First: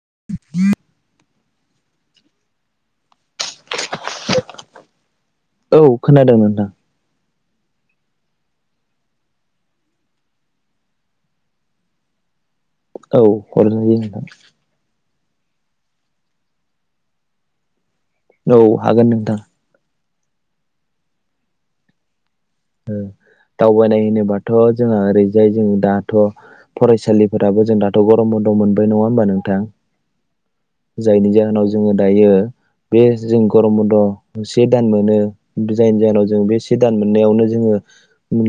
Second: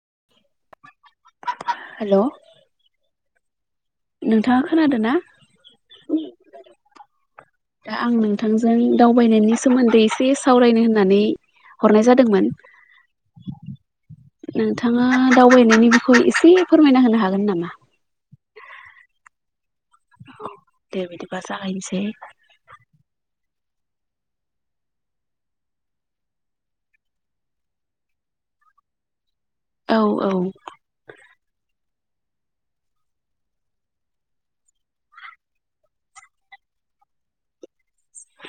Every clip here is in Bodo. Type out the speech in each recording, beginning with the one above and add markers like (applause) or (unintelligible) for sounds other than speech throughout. (inaudible) हेल' नोंथाङा खोनादोना? औ खोनादों नोंथां। दा आं नोंथांजों दावबायनायनि सोमोन्दै एसे सावरायनो होननानै हरनाय जादोंमोन। औ हरजायो नोंथां। नोंथाङा दावबायनायनि बिखौ एसे फोरमायना होनो हागोन नामा? औ हागोन नोंथां। दे बिदिब्ला जागायनोसै दावबायनाय होनोबाथ' जोंहा ओरैजाय जों दाथ' फरायसालिफोराबो जों दाथ' गरम बन्द' मोनबाय नङा होमबा नों थां औ औ जायनि जाहोनाव जोङो दायो बे जों गरम बन्द' से दान मोनो जायनि जाहोनाव जों बे से दान मोननायावनो जोङो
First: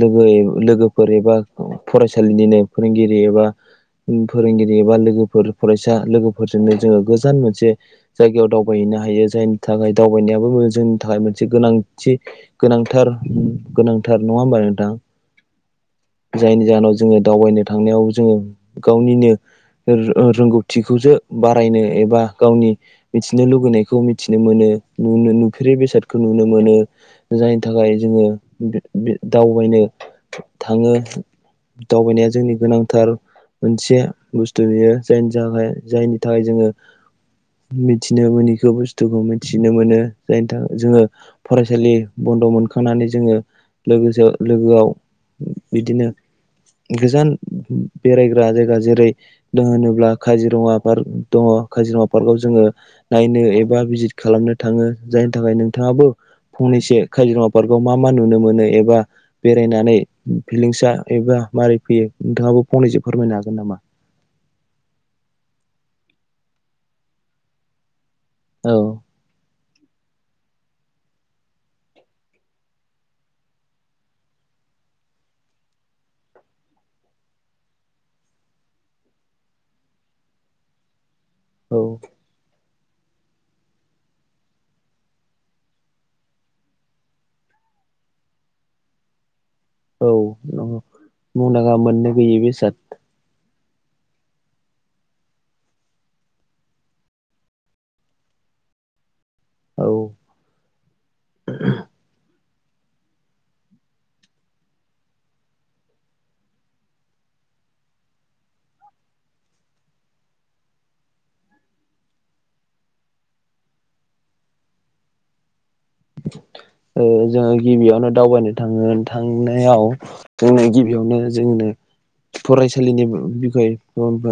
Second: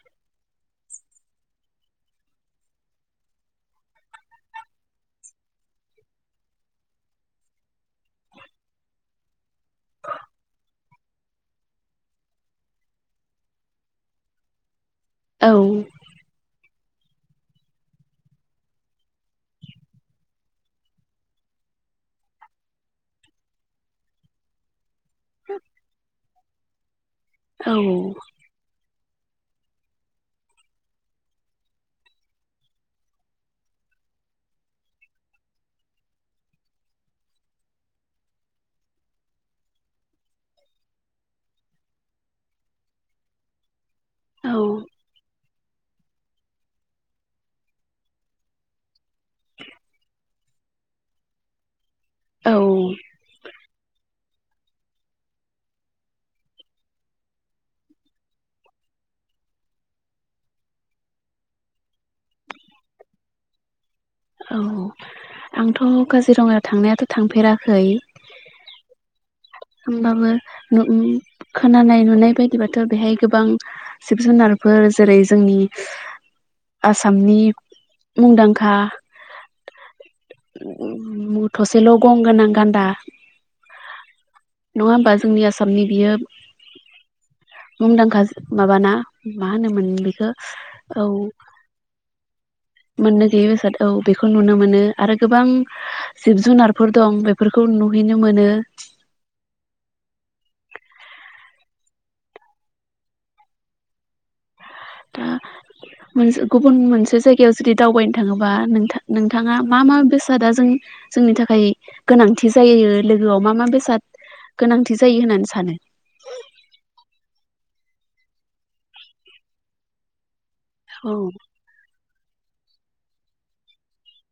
लोगो लोगोफोर एबा फरायसालिनिनो फोरोंगिरि एबा फोरोंगिरि एबा लोगोफोर फरायसा लोगोफोरजोंनो जोङो गोजान मोनसे जायगायाव दावबाय नो हायो जायनि थाखाय दावबायनायाबो जोंनि थाखाय मोनसे गोनांथि गोनांथार। गोनांथार नङा होमबा नोंथां? औ जायनि जाहोनाव जोङो दावबायनो थांनायाव जोङो गावनिनो रोंगौथिखौसो बारायनो एबा गावनि मिथिनो लुुबैनायखौ मिथिनो मोनो। नुनो नुफेरै बेसादखौ नुनो मोनो जायनि औ थाखाय जोङो दावबायनो थाङो दावबायनाया जोंनि गोनांथार। मोनसे बुस्थु नुयो जायनि थाखाय जायनि थाखाय जोङो। मिथिनो मोनिखौ बुस्थुखौ मिथिनो मोनो जायनि थाखाय जोङो फरायसालि बन्द' मोनखांनानै जोङो लोगोसे औ लोगोआव बिदिनो (inaudible) गोजान बेरायग्रा जायगा जेरै दं होनोब्ला काजिरङा पार्क दङ काजिरङा पार्कआव औ जोङो नायनो एबा भिजित खालामनो थाङो जायनि थाखाय नोंथाङाबो फंनैसो काजिरङा पार्क आव मा मा नुनो मोनो एबा बेरायनानै फिलिंसा एबा माबारै फैयो नोंथाङाबो फंनैसो फोरमायनो हागोन नामा औ आंथ काजिरङायाव थांनायाथ थांफेराखै औ होमबाबो नु खोनानाय नुनाय बायदिबाथ बेहाय गोबां जिब जुनार फोर जेरै जोंनि आसामनि मुंदांखा औ मुथसेल' गं गोनां गान्दा नङा होमबा जोंनि आसामनि बियो मुंदांखा जि माबाना मा होनोमोन औ बेखो औ मुंदांखा मोननो गैयि बेसाद मोननो गैयि बेसाद औ बेखौ नुनो मोनो आरो गोबां जिब जुनारफोर दं बेफोरखौ नुनो नुहैनो मोनो औ दा मोनसे गुबुन मोनसे जायगायाव जुदि दावबायनो थाङोबा नोंथां नोंथाङा मा मा बेसादा जोंनि जोंनि थाखाय गोनांथि जायो लोगोआव मा मा बेसाद गोनांथि जायो होननानै सानो ओ जोङो गिबियावनो दावबायनो थाङो थांनायाव जोंनो औ गिबियावनो जोंनो फरायसालिनि बि बिखय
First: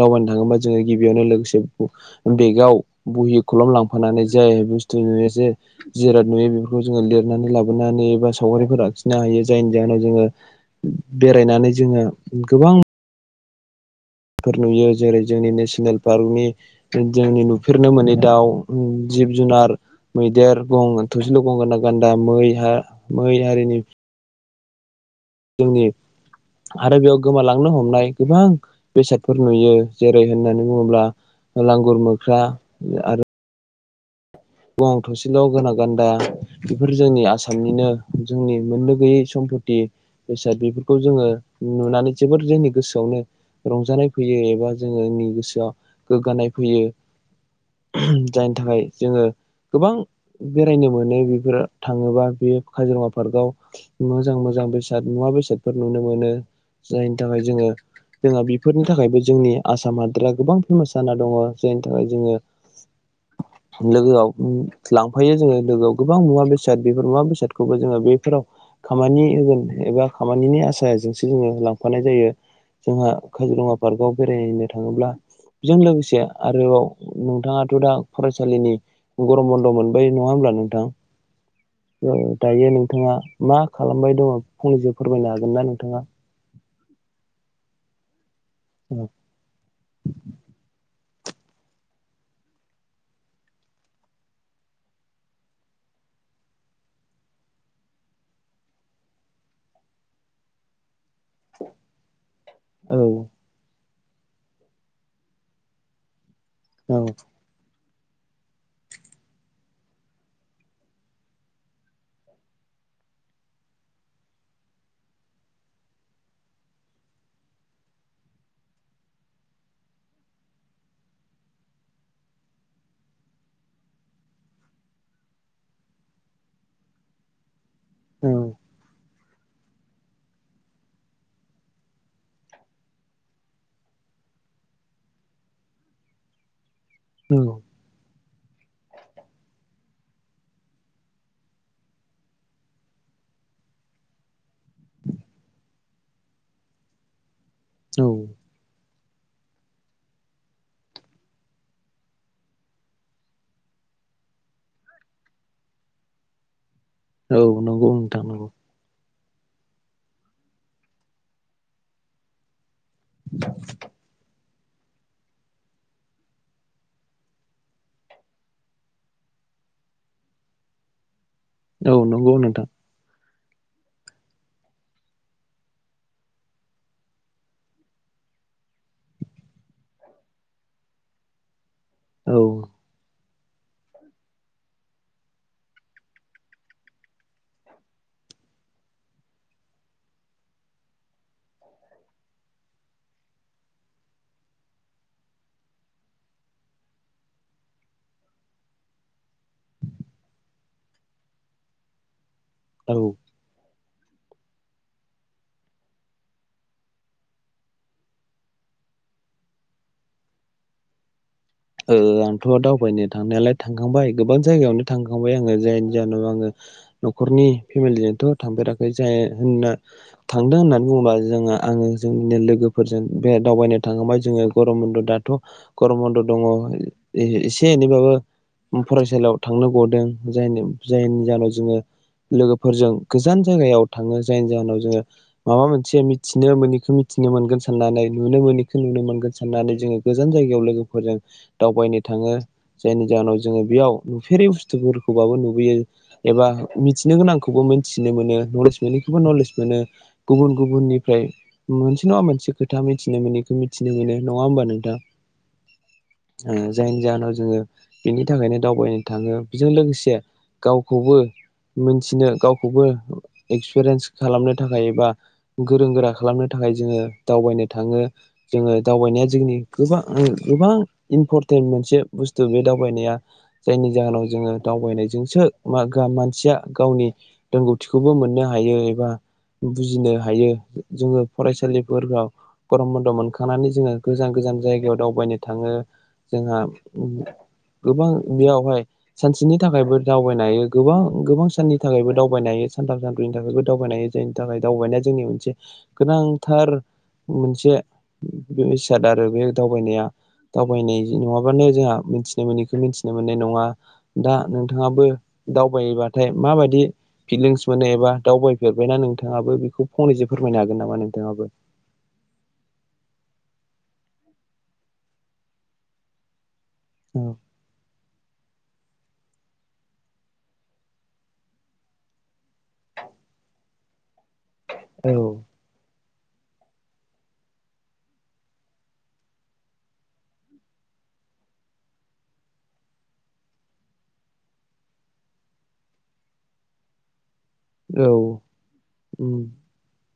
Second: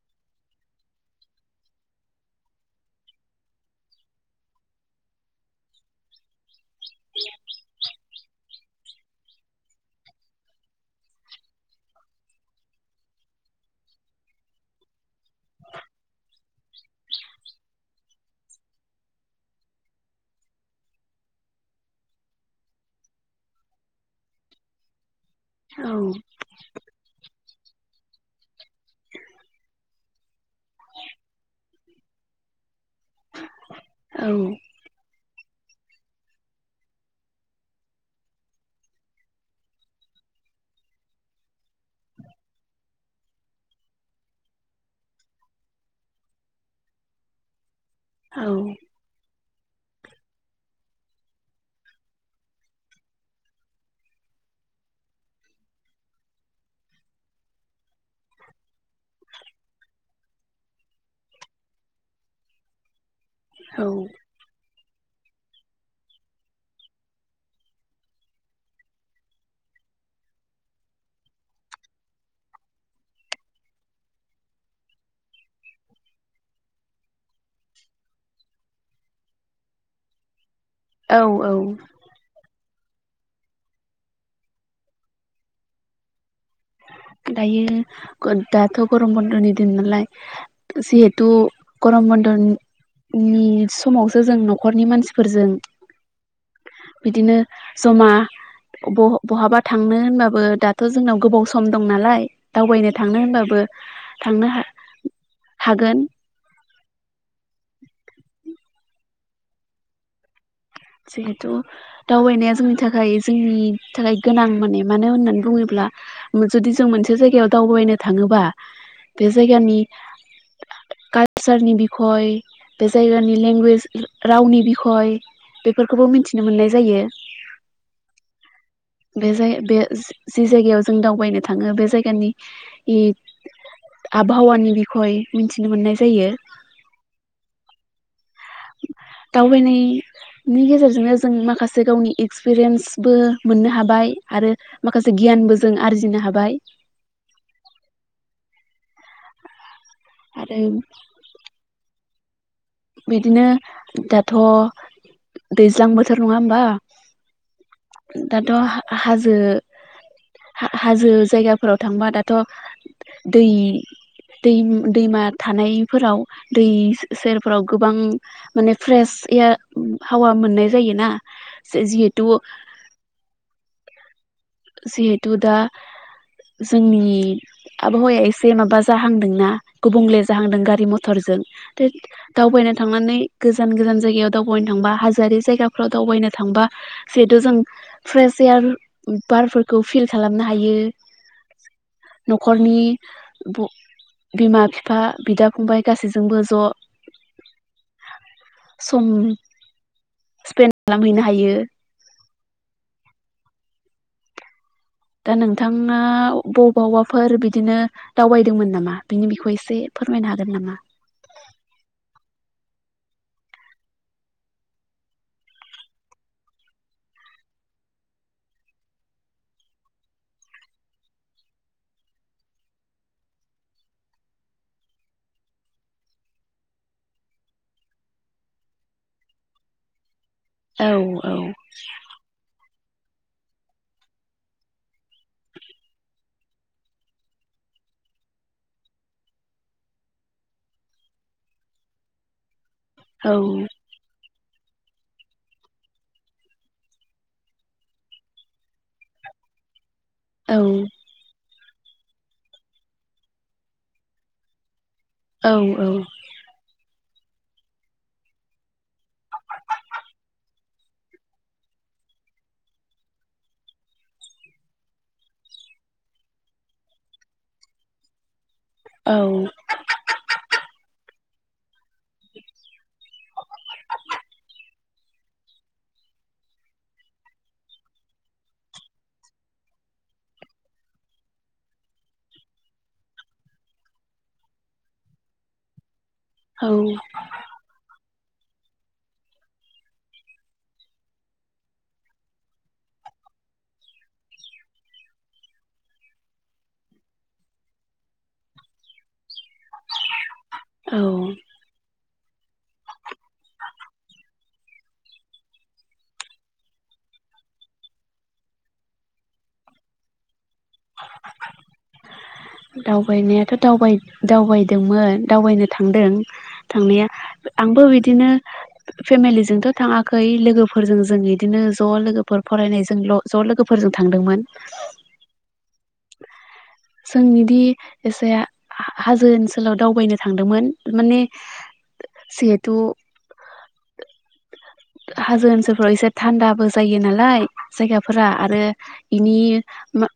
दावबायनो थाङोबा जोङो गिबियावनो लोगोसे बेगआव बहि खलम लांफानानै जे बुस्थु जे जिराद नुयो बेफोरखौ जोङो लिरनानै लाबोनानै एबा सावगारिफोर आखिनो हायो जायनि जाहोनाव जोङो बेरायनानै जोङो गोबां फोर नुयो जेरै जोंनि नेसनेल पार्कनि जोंनि नुफेरनो मोनै दाउ उम जिब जुनार मैदेर गं थसेल' गं गोनां गान्दा मै हारिनि जोंनि औ आरो बेयाव गोमालां लांनो हमनाय गोबां बेसादफोर नुयो जेरै होननानै बुङोब्ला लांगुर मोख्रा आरो औ गं थसेल सेल गोनां‌ गान्दा बेफोर जोंनि आसामनिनो जोंनि मोननो गैयै सम्पति बेसाद बेफोरखौ जोङो नुनानै जोबोद जोंनि गोसोआवनो रंजानाय फैयो एबा जोङोनि गोसोआव गोग्गानाय फैयो औ जायनि थाखाय जोङो गोबां बेरायनो मोनो बेफोर थाङोबा बे काजिरङा पार्कआव मोजां मोजां बेसाद मुवा बेसादफोर नुनो मोनो जायनि थाखाय जोङो जोंहा बेफोरनि थाखायबो जोंनि आसाम हादोरा गोबां फेमास जाना दङ जायनि थाखाय जोङो (inaudible) औ लोगोआव उम लांफायो जोङो लोगोआव गोबां मुवा बेसाद बेफोर मुवा बेसादखौबो जोङो बेफोराव खामानि होगोन एबा खामानिनि आसाजोंसो जोङो लांफानाय जायो जोंहा काजिरङा पार्कआव बेरायहैनो थाङोब्ला बेजों लोगोसे आरोबाव नोंथाङाथ दा फरायसालिनि गरम बन्द मोनबाय नङा होमब्ला औ औ नोंथां दायो नों नोंथाङा मा खालामबाय दङ फंनैसो फोरमायनो हागोन ना नोंथाङा दायो दाथ औ गरम बन्दनि दिन नालाय जिहे तु गरम बन्द नि समावसो जों नखरनि मानसिफोरजों बिदिनो जमा बह बहाबा थांनो होनबाबो दाथ जोंनाव गोबाव सम दं नालाय दावबायनो औ थांनो होनबाबो थांनो हा-हागोन औ जिहेथु दावबायनाया जोंनि थाखाय जोंनि थाखाय गोनां मोने मानो होननानै बुङोब्ला जुदि जों मोनसे जायगाआव दावबायनो थाङोबा बे जायगानि कालसारनि बिखय बे जायगानि लेंगुवेज रावनि बिखय बेफोरखौबो मिनथिनो मोननाय जायो। औ बे जाय बे जे जायगायाव जों दावबायनो थाङो बे जायगानि आबहावानि बिखय मिनथिनो मोननाय जायो। औ नि गेजेरजोंनो जों माखासे गावनि एक्सपिरियेन्सबो मोननो हाबाय आरो माखासे गियानबो जों आरजिनो हाबाय। औ आरो बिदिनो दाथ' दैज्लां बोथोर नङा होमबा? औ नंगौ नोंथां नंगौ दाथ' हा-हाज जो हा-हाजो जायगाफोराव थांबा दाथ' दै-दै-दैमा थानायफोराव दै सेर फोराव गोबां माने फ्रेश एयार हावा मोननाय जायोना। जे औ जिहेथु नंगौ नोंथां जिहेथु दा जोंनि आबहावाया एसे माबा जाहांदोंना गुबुंले जाहांदों गारि मथरजों। द औ दावबायना थांनानै गोजान गोजान जायगायाव दावबायनो थांबा हाजोआरि जायगाफ्राव दावबायनो थांबा जिहेथु जों फ्रेस यार बारफोरखौ फिल खालामनो हायो। न'खरनि ब बिमा बिफा बिदा फंबाय गासैजोंबो ज' सम स्पेन्ड खालामहैनो हायो। औ दा नोंथाङा बबावबाफोर बिदिनो दावबायदोंमोन नामा? बिनि बिखय एसे फोरमायनो हागोन नामा? ओ आंथ' दावबायनो थांनायालाय थांखांबाय गोबां जायगायावनो थांखांबाय आङो जायनि जाहोनाव आङो न'खरनि फेमिलिजोंथ' थांफेराखै जाय होनना थांदों होननानै बुङोबा जोंहा आङो जोंनो लोगोफोरजों बे दावबायनो थाङोबा जोङो गरम बन्द दाथ' गरम बन्द दङ एसे एनैबाबो फरायसालियाव थांनो गदों। जायनि औ जायनि औ जाहोनाव जोङो लोगो फोरजों गोजान जायगायाव थाङो जायनि जाहोनाव जोङो माबा मोनसे मिथिनो मोनैखौ मिथिनो मोनगोन। साननानै नुनो मोनैखौ नुनो मोनगोन साननानै जोङो गोजान जायगायाव लोगोफोरजों दावबायनो थाङो जायनि औ जाहोनाव जोङो बेयाव फेरै बुस्थुफोरखौबाबो नुबोयो एबा मिथिनो गोनांखौबो मिनथिनो मोनो नलेज मोनैखौबो नलेज मोनो औ गुबुन गुबुननिफ्राय। मोनसे नङा मोनसे खोथा मिथिनो मोनैखौ मिथिनो मोनो नङा होमबा नोंथां? औ औ। ओ जायनि जाहोनाव जोङो बिनि थाखायनो दावबायनो थाङो बेजों लोगोसे गावखौबो मोनथिनो गावखौबो एक्सपिरियेन्स खालामनो थाखाय एबा गोरों गोरा खालामनो थाख थाखाय जोङो दावबायनो थाङो। जोङो औ दावबायनाया जोंनि गोबां गोबां इम्परटेन्ट मोनसे बुस्थु बे दावबायनाया जायनि जाहोनाव जोङो दावबायनाय जोंसो मा गा मानसिया गावनि रोंगौथिखौबो मोननो हायो एबा बुजिनो हायो जोंङो फरायसालिफोराव गरम बन्द मोनखांनानै जोंङो गोजान गोज गोजान जायगायाव दावबायनो थांङो जोंहा औ ओ गोबां बेयावहाय सानसेनि थाखायबो दावबायनो हायो गोबां गोबां साननि थाखायबो दावबायनो हायो सानथाम सानब्रै नि दावबायनो जायनि थाखाय दावबायनाया जोंनि मोनसे गोनांथार मोनसे इसाद आरो बे दावबायनो। दावबायनाय औ नंङाबानो जोंहा मिथिनो मोनैखौ मिथिनो मोननाय नंङा। दा नों थांङाबो दावबायबाथाय माबायदि फिलिंस मोनो एबा दावबायफेरबायना नोंथांङाबो बेखौ फंनैसो फोरमायनो हागोन नामा नोंथांङाबो? दावबायनायाथ' दावबाय दावबायदोंमोन दावबायनो थांदों थांनाया औ आंबो बिदिनो फेमिलिजोंथ थाङाखै लोगोफोरजों जों इदिनो ज' लोगोफोर फरायनायजोंल ज' लोगोफोरजों थां थांदोंमोन। औ जों बिष, दि एसे हा हाजो ओनसोलाव दावबायनो थांदोंमोन माने जेहेथु हाजो ओनसोलफ्राव एसे थान्दाबो जायो नालाय। जायगाफोरा औ आरो बेनि मा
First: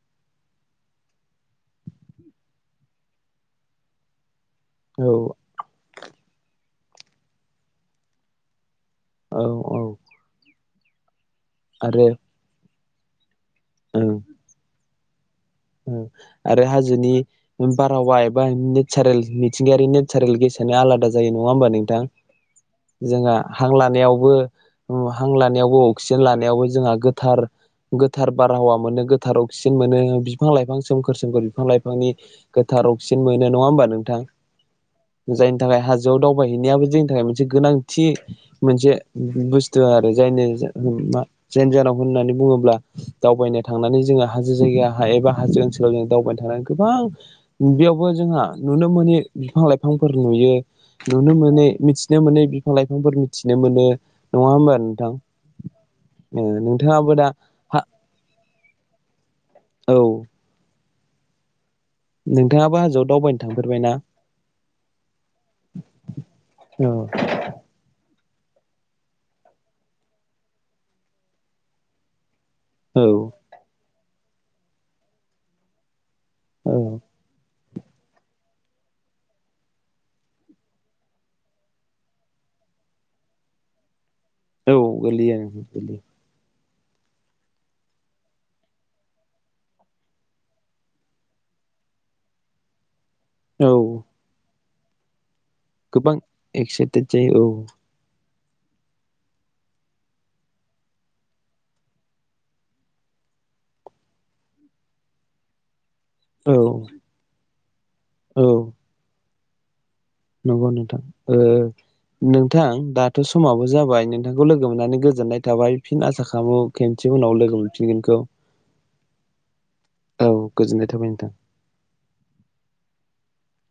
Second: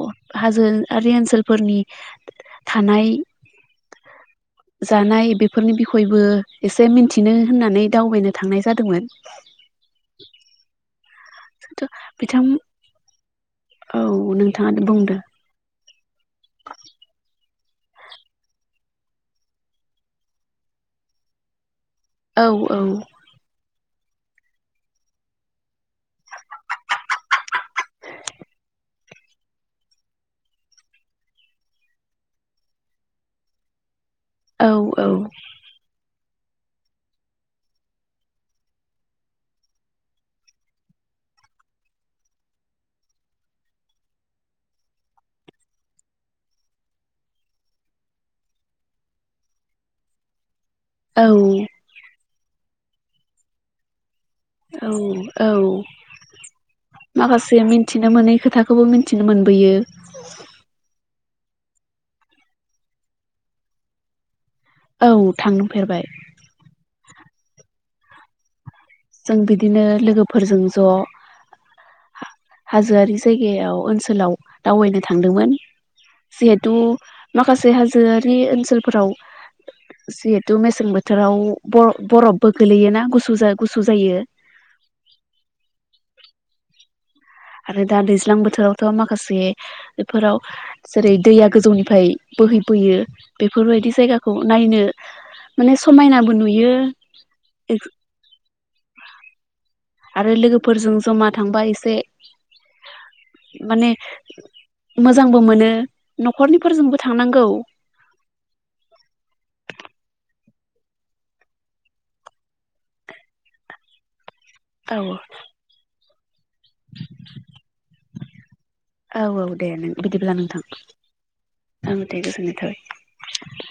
अ हाजोआरि ओनसोलफोरनि थानाय औ जानाय बेफोरनि बिखयबो एसे मिथिनो होननानै दावबायनो थांनाय जादोंमोन। औ औ (unintelligible) (unintelligible) आरो बिथां, औ नोंथांङा बुंदों। उम आरो हाजोनि बारहावा एबा नेचारेल मिथिंगायारि नेचारेल गेसानो आलादा जायो नंङा होमबा नोंथां? औ जोंहा हां लानायावबो उम हां लानायावबो अक्सिजेन लानायावबो जोंहा गोथार गोथार बारहावा मोनो, गोथार अक्सिजेन मोनो, बि फां लाइफां सोमखोर सोमखोर बिफां लाइफांनि गोथार अक्सिजेन मोनो नंङा होमबा नोंथां? औ औ जायनि थाखाय हाजोआव दाव बायहैनायाबो जोंनि थाखाय मोनसे गोनांथि मोनसे बुस्थु आरो जायनि मा जानांगौ होननानै बुङोब्ला दावबायनो थांनानै जोंङो हाजो जायगाया एबा हाजो ओनसोलाव जों दावबायनो थानानै गोबां बेयावबो जोंहा नुनो मोनोनि बिफां लाइफांफोर नुयो। नुनो औ मोनै मिथिनो मोनै बिफां लाइफांफोर मिथिनो मोनो। नङा होमबा औ नोंथां औ ओ नोंथाङाबो दा माखासे हा मिथिनो मोनै खोथा खौबो मिथिनो मोनबोयो। नोंथांङाबो हाजोआव दावबायनो थांफेरबायना? औ थांफेरबाय। औ जों बिदिनो लोगोफोरजों ज औ हाजोआरि जायगायाव ओनसोलाव दावबायनो थांदोंमोन। औ जिहेथु माखासे हाजोआरि ओनसोलफोराव जिहेथु मेसें बोथोराव ब बरफबो गोलैयोना गुसु गुसु जायो? औ गोलैयो गोलैयो। आरो दा दैज्लां बोथोरावथ माखासे बेफोराव जेरै दैया गोजौनिफ्राय बोहैबोयो बेफोरबायदि औ जायगाखौ नायनो माने गोबां समायनाबो नुयो एक्साइटेड जायो औ आरो लोगोफोरजों जमा थांबा एसे माने मोजांबो मोनो। औ नखरनिफोरजोंबो थांनांगौ। औ नंगौ नोंथां ओ नोंथां दाथ समाबो जाबाय नों नोंखौ लोगो औ मोननानै गोजोननाय थाबाय फिन आसा खालामो खेनसे उनाव लोगो मोनफिनगोनखौ। औ औ दे नों औ बिदिब्ला नोंथां, गोजोननाय थाबाय नोंथां ओं दे गोजोननाय थाबाय।